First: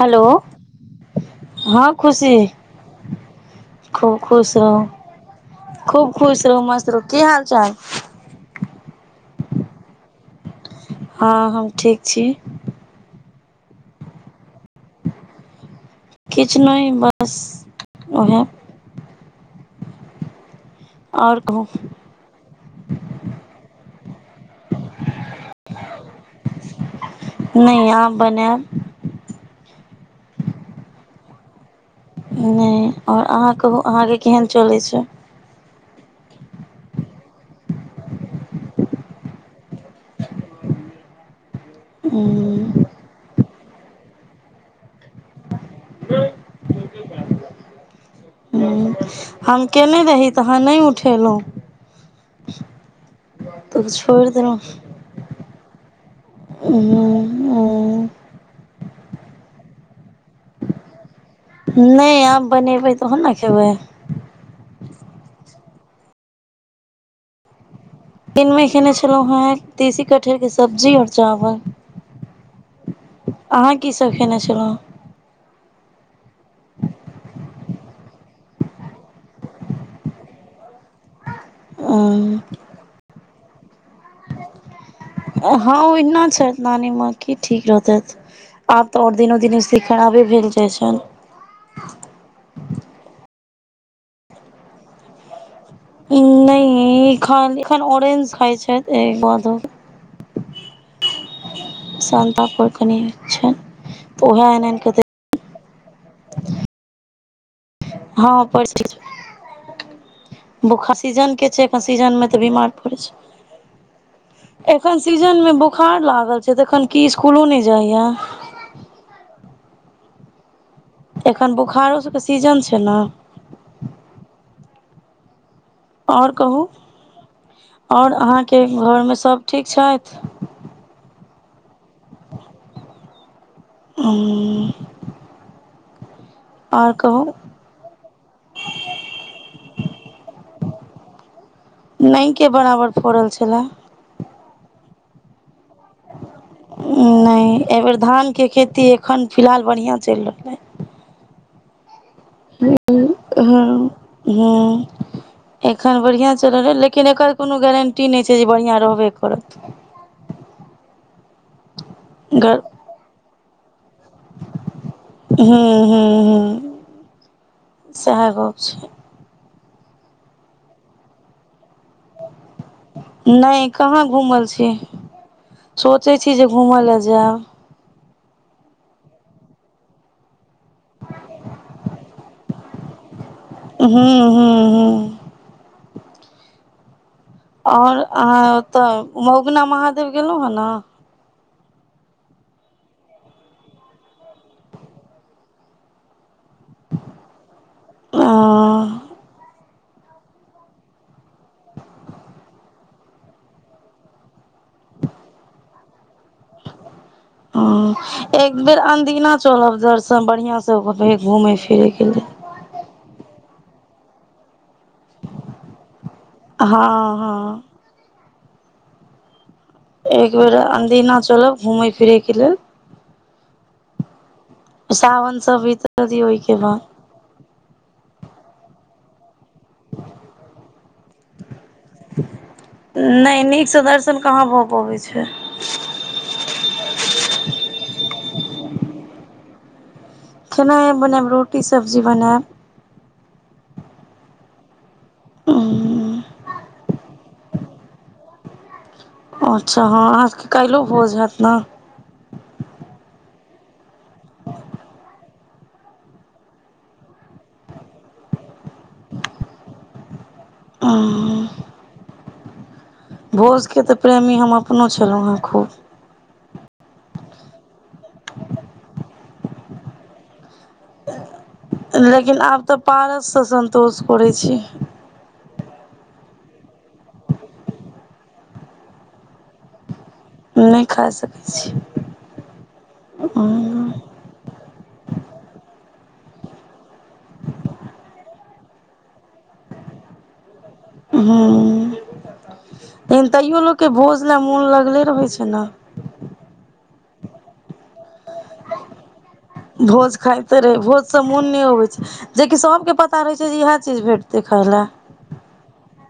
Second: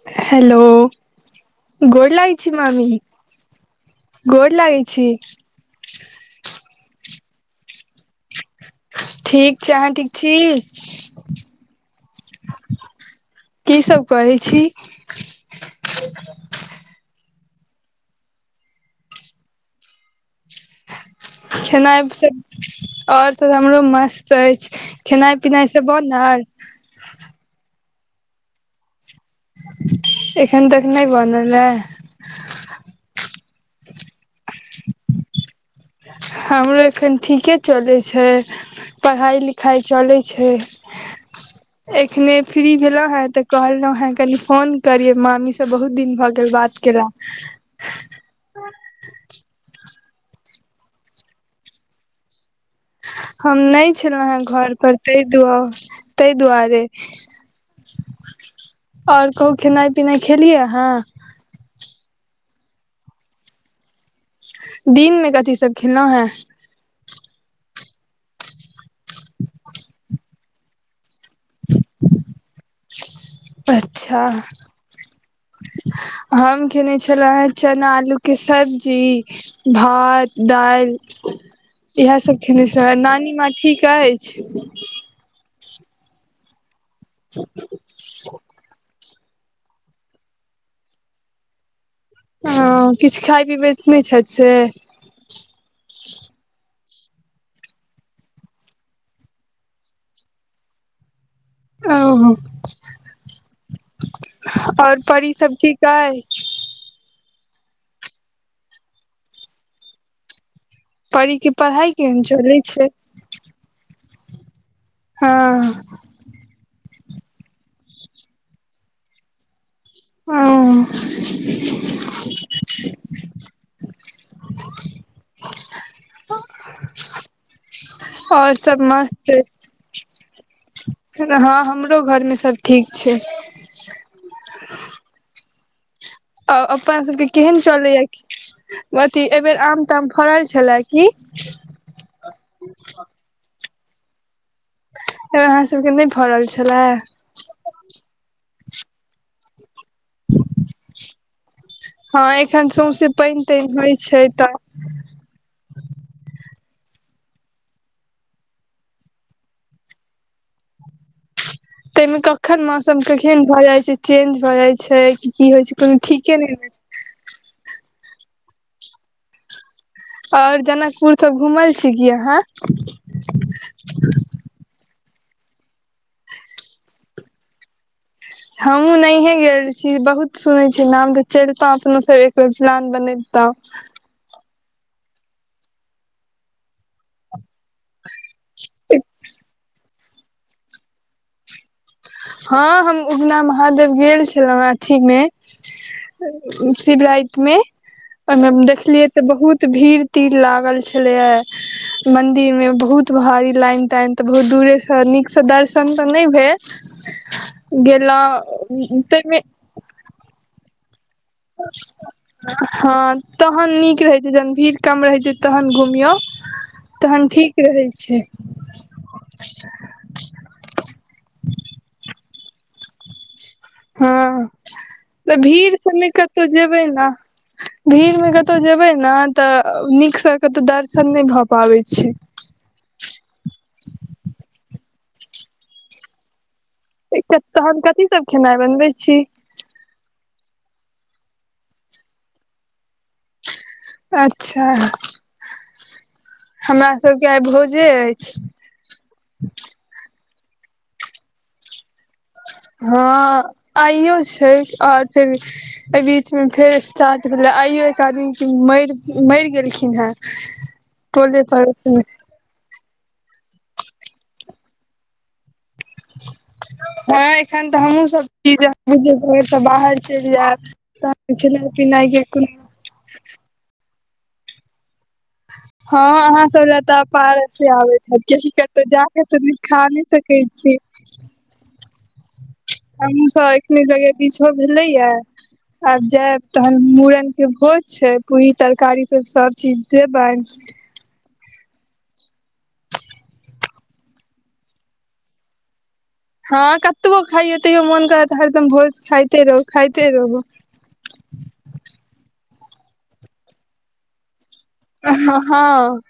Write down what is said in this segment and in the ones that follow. hello हँ गोर लागै खुशी छी मामी खूब गोर खुश लागै रहू छी खूब खुश रहु मस्त रहु की हाल चाल ठीक आहाँ ठीक छी हँ हम ठीक छी की सब करै छी किछ ने बस वएह आओर कहू खेनाय से और सब हमरो मस्त अछि खेनाई पिनाय से बनल नइ आब बनैब एखन तक नहि बनल हे नहि आओर अहाँ कहू अहाँके केहन चलै छै हमरो एखन ठीके चलै छै पढ़ाइ लिखाइ चलै छै एखने हूँ, फ्री भेलहु हेँ तऽ कहलहु हेँ कनि फोन करिय मामी सब से बहुत दिन भऽ गेल बात केला ह्म हम केने रही तऽ अहाँ नहि उठेलहुँ हम तऽ नहि छलहुँ छोड़ि हे देलहुँ घर पर त्ये ताहि दुआरे ओर कहूँ खेनाइ पिनाइ खेलियै अहाँ ने आब बनेबै तहन ने खेबै दिन में कथी सब खेलो है दिनमे खेने छलहुँ हेँ तीसी कठहरके सब्जी आओर चावल [inaudible] अहाँ की सब अच्छा खेने छलहुँ हम खेने छलहु हे चना आलू के सब्जी भात दाल इहे सब हँ खेने छी त नानी माँ ठीक अछि हाँ ओहिना छैथ नानी माँ की ठीक रहतै आब तऽ आओर दिनो दिनसे खराबे भेल जाइ छनि ह किछु खाय पीबैत नहि छै से नहि खाल एखन ऑरेंज खाय छै ए ब ओ शानतापुर कनि छै तऽ उएह आनि आओर आनिकऽ परी सब ठीक अछि हँ पर स ठीक छै बोखार परी सीजनके के छै एखन पढ़ाइ केहन सीजनमे तऽ चलै बिमार छै पड़ै छै एखन सीजन मे हँ बोखार लागल छै तऽ एखन की स्कुलो नहि जाइया हुं एखन बोखारो सभ के सीजन छै ने आओर कहू आओर अहाँके घरमे सभ ठीक छथि हाँ हमरो घर मे सभ ठीक छै ह [inaudible] आ [inaudible] आ आओर अपन सबके कहू केहन चलैया अथी एहि बेेर आम ताम फड़ल छलए की नै के बराबर फड़ल छलए एबेर अहाँ सबके नहि फरल छलए नइ एहिबेर धानके खेती एखन फिलहाल बढ़िआँ चैल रहलै हँ एखन सौंसे पानि तानि हँ होइ छै त हँ एखन बढ़िया चलल रहै लेकिन एकर कोनो गारंटी न छै जे बढ़िया रहबे करत ताहि मे ग कखन मौसम केखन भऽ जाइ छै चेंज भऽ जाइ छै हूँ की होइ छै हूँ कोनो ठीके नहि ल हूँ छै सएह गप छै और जनकपुर सब घुमल छी की अहाँ नहि कहाँ घूमल छी सोचे छी जे घूम ल जायब हमहुँ नहिए गेल छी बहुत सुनै छी नाम तऽ चलितो अपनो सब एक बेर प्लान बनेल त हं हं हं और अहाँ ओतऽ मगुना महादेव गेलहुं हे ने हँ हम उगना महादेव गेल छलहुँ अथीमे शिवराति मे ओमे ने देखलियै तऽ बहुत भीड़ तीड़ लागल छलेय मंदिर मे बहुत भारी लाइन ताइन तऽ बहुत दूरे से नीक से दर्शन तऽ नहि भेल हूँ एक बेर गेलहुँ अनदिना ताहिमे चलल दर सब बढ़िआँसँ घुमै फिरैके लेल हँ तहन नीक रहै छै जन भीड़ कम रहै छै तहन घुमियौ हँ तहन हँ ठीक रहै छै एक बेेर अदिना चलब घूमय फिरे के लेल हँ त सावन सब भीड़ त बीतऽ न दियौ कतो ओहिके बाद जेबै ने भीड़ मे कतहु जेबै ने तऽ नीकसँ कतहु दर्शन नहि भऽ पाबै छी नै नीक से दर्शन कहाँ भ पबै छै एकत तहन कथी सब खेनाइ बनबै छी खेनाइ बनायब रोटी सब्जी बनायब अच्छा ओ [inaudible] हमरा सबके आइ भोजे अछि अच्छा हँ अहाँ सबके कालिहो भोज होयत ने हँ आइयो छै ओर फेर एहि बीच मे फेर स्टार्ट भेले आइयो एक आदमी के मर मर गेलखिन हैं [unintelligible] भोजके त प्रेमी हम अपनो छलहुँ है खूब हँ एखन तऽ हमहुँ सब छी जे घर त बाहर चैल जायब तहन खेनाइ पिनाइ के लेकिन कोनो आब तऽ पारससँ सन्तोष करै छी हँ अहां सब लए तऽ आब पारसे आबे हाएत कतौ जाके त नि खानी से नै खा सकैत छी हमूँ सब एखने जगह बिझो भेलैय आब जायब तहन मुड़नके भोज छै पूरी तरकारी सब सभ चीज देबन हन तैयो लोकके भोज ल मोन लगले रहै छै ने हँ कतबो खैयौ तैयो मोन करत एकदम भोज खायत भोज खाइते रही भोज से मोन नहि होबे छै जेकि सब के पता रहे छै जे इएह चीज भेटते खाय ले ह ह हाँ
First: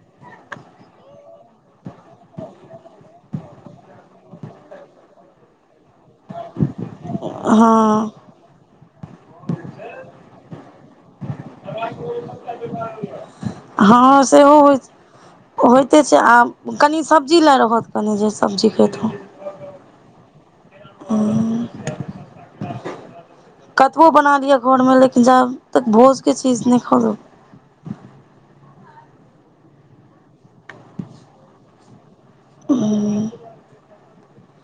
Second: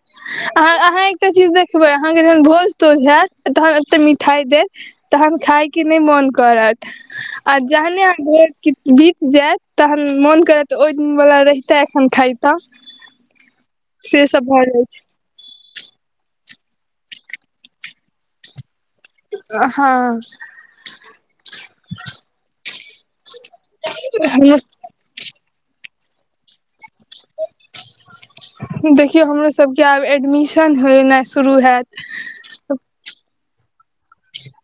अहां अहां चीज देखबै अहाँके जहन भोज तोज होयत तहन एते मिठाइ देत तहन खायके नहि मन करत आ जहने हँ अहाँ भ कीत बीत जायत तहन मोन करेत ओ वाला रही हँ से सब सेहो भऽ होइ जाइ छै होइते छै आ कनि सब्जी लए रहत कनि जैसे सब्जी खेत हँ हूँ कतबो बना लिया घर मे लेकिन जाब तक भोज के चीज नै खाउ न [unintelligible] देखियौ हमरोसभके आब एडमिशन होनाइ शुरू हेत हूँ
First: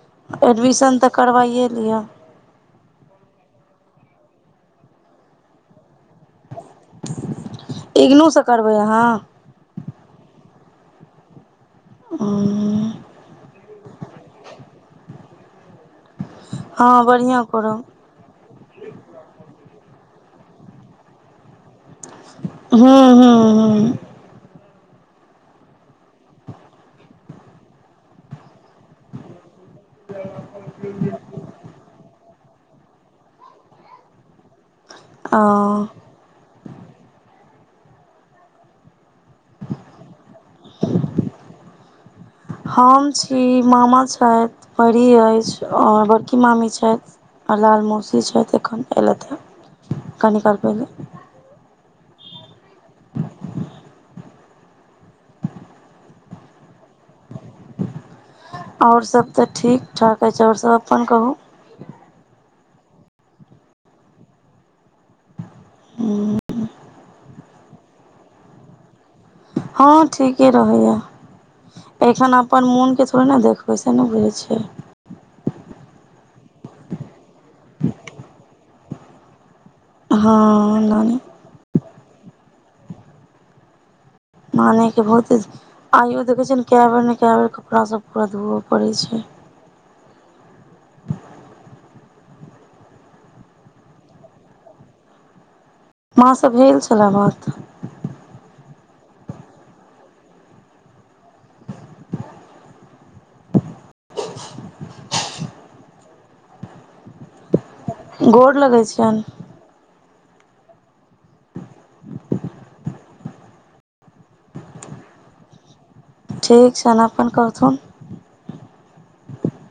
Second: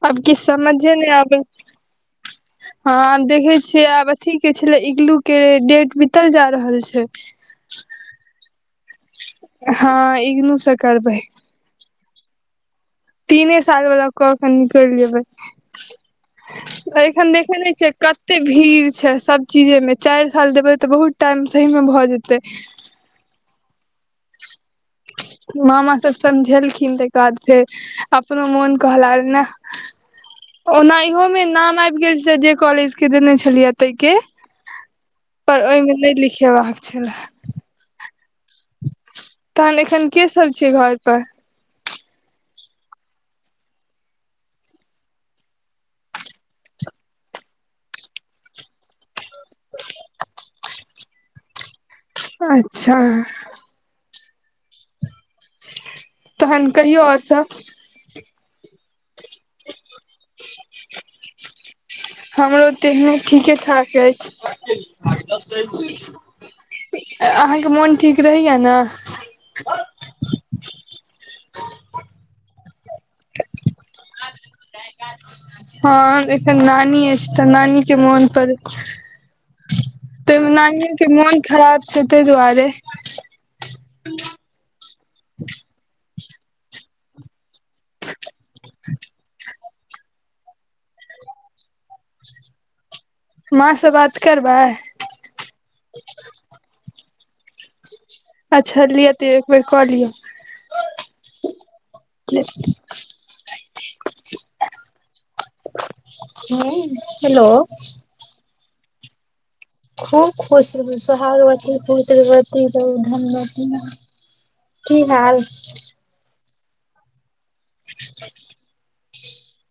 अब किछ समझे एडमिशन तऽ ने आबै करबाइए लिअ हँ आब देखे छियै आब अथी के छले इगलू के डेट बीतल जा रहल छै त इगनु सँ करबै अहाँ हँ ईगनू से करबे आ [inaudible] तीने साल वला क के निकेल जेबै हँ एखन बढ़िआँ देखे नहि करब छिय कत एते भीड़ छै सब चीजे मे चार साल देबे ते बहुत टाइम सही मे भए हँ हँ हँ मामा सब समझेलखिन तेकर बाद फेर अपनो मोन ओना इहो मे नाम आब गेल जे कॉलेज के देने छलियै तै के पर ओ ओहिमे नहि लिखेबाक छलए तहन एखन के सब छै घर पर हम छी मामा छथि परी अछि और बड़की मामी छथि आ लाल मौसी छथिऽ एखन एयलथ कनि काल पहिले अच्छा तहन कहियो और सब ओर सब तऽ ठीक ठाक अछि छै ओर सब अपन कहू हमरो तेहन ठीके ठाक अछि अहाँके मोन ठीक रहैया ने हँ ठीके रहले या एखन अपन मोन के थोड़े ने देखबै से ना बुझै छियै हँ एखन नानी अछि तऽ नानी के मोन पर हँ त न के नानी मोन खराब छै तहि दुआरे नानी के बहुते आइयो देखे छै ने क बेर ने कए बेर कपड़ा सब पूरा धोवय पड़े छै [inaudible] माँ से बात करबै महाँ सँ भेल छलए बात अच्छा लिअ तइयो एक बेेर कऽ लिय ले ह हेलो गोर लगै छियनि खूब खुश रहु सोहाग्वती पितृवती रहू धनवती रहु की हाल ठीक छै ने अपन कहथून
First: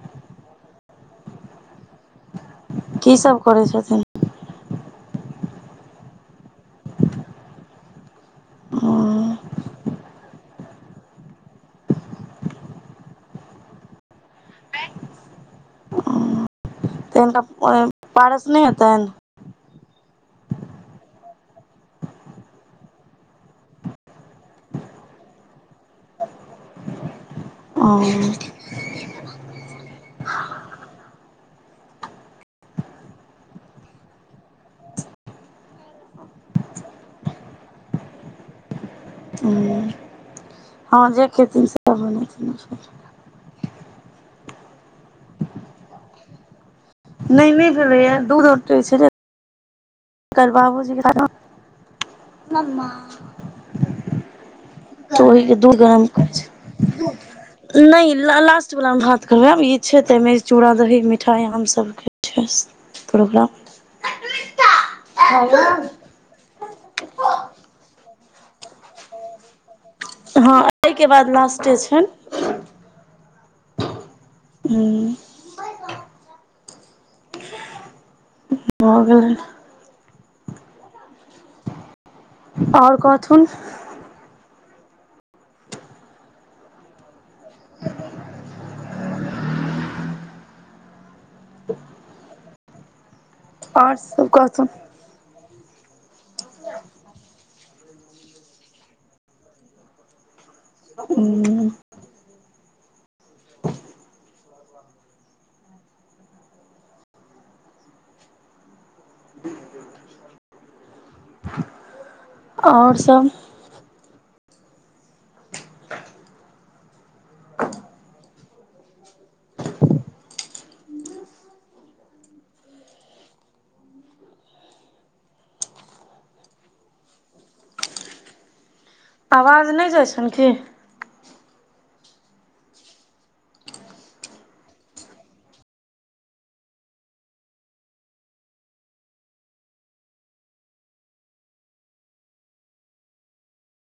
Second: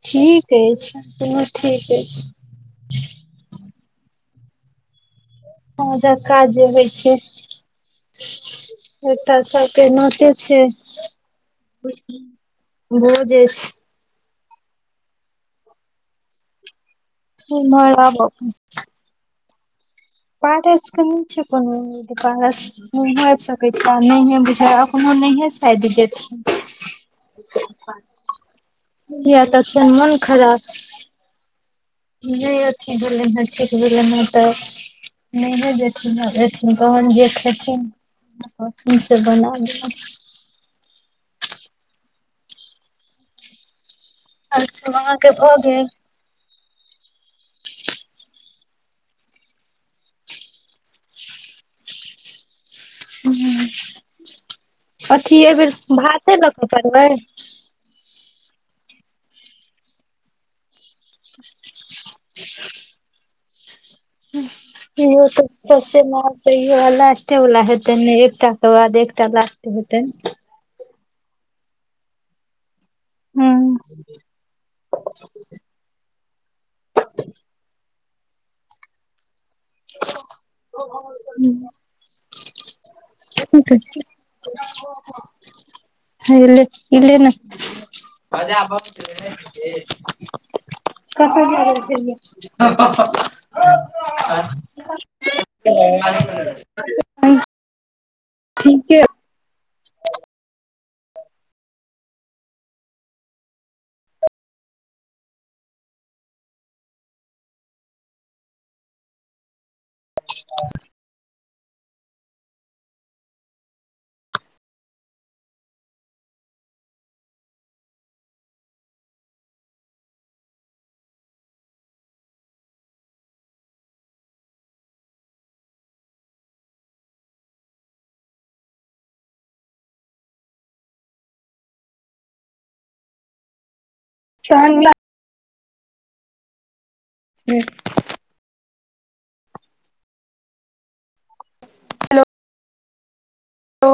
ठीक अछि अपनो ठीक अछि की सभ करै छथिन बुझए काज होइ छै छथिन एतअ सबके नकेस छै भोज अछि तहेंन कटा इम्हर आब पारस नहि हेतनि पारस के नइ छै बनेने पारस तूहो आबि सकै छै नहि बुझाय नहि अपनो सायाद न्हिये जेथिन हेतनि कियै त छैन मन खराब नहि अथि भेल ने ठीक भेल ने तऽ नहि ने जेथि अथिन कहन जेथि कती सब बनाबु हँ जे खेथिन सेह बनेथिन अच्छा अहाँ के भऽ गेल नहि नहि भेलया दूध औटै छै ने [unintelligible] अथी ओहिके एहि बेेर भाते लऽ कऽ पड़बै न लास्ट वाला मे भात करबे आब ई छैे तेमे चूड़ा दही मिठाइ हमसभ के छै प्रोग्राम [unintelligible] तैयो लास्टे वाला हेतनि एकटाे बाद एकटा लास्ट हेतनि हँ एहिके बाद लास्टे छन हू हूँ भऽ गेलै [unintelligible] आओर कहथुन ह्या ले ने [unintelligible] [unintelligible] ओर सब कहथुन [unintelligible] ठीके [inaudible] उंम्म हूम्म [inaudible] जी जी [inaudible] आओर सभ आवाज नहि जाइ छनि की चंदा ह्म ओ [inaudible]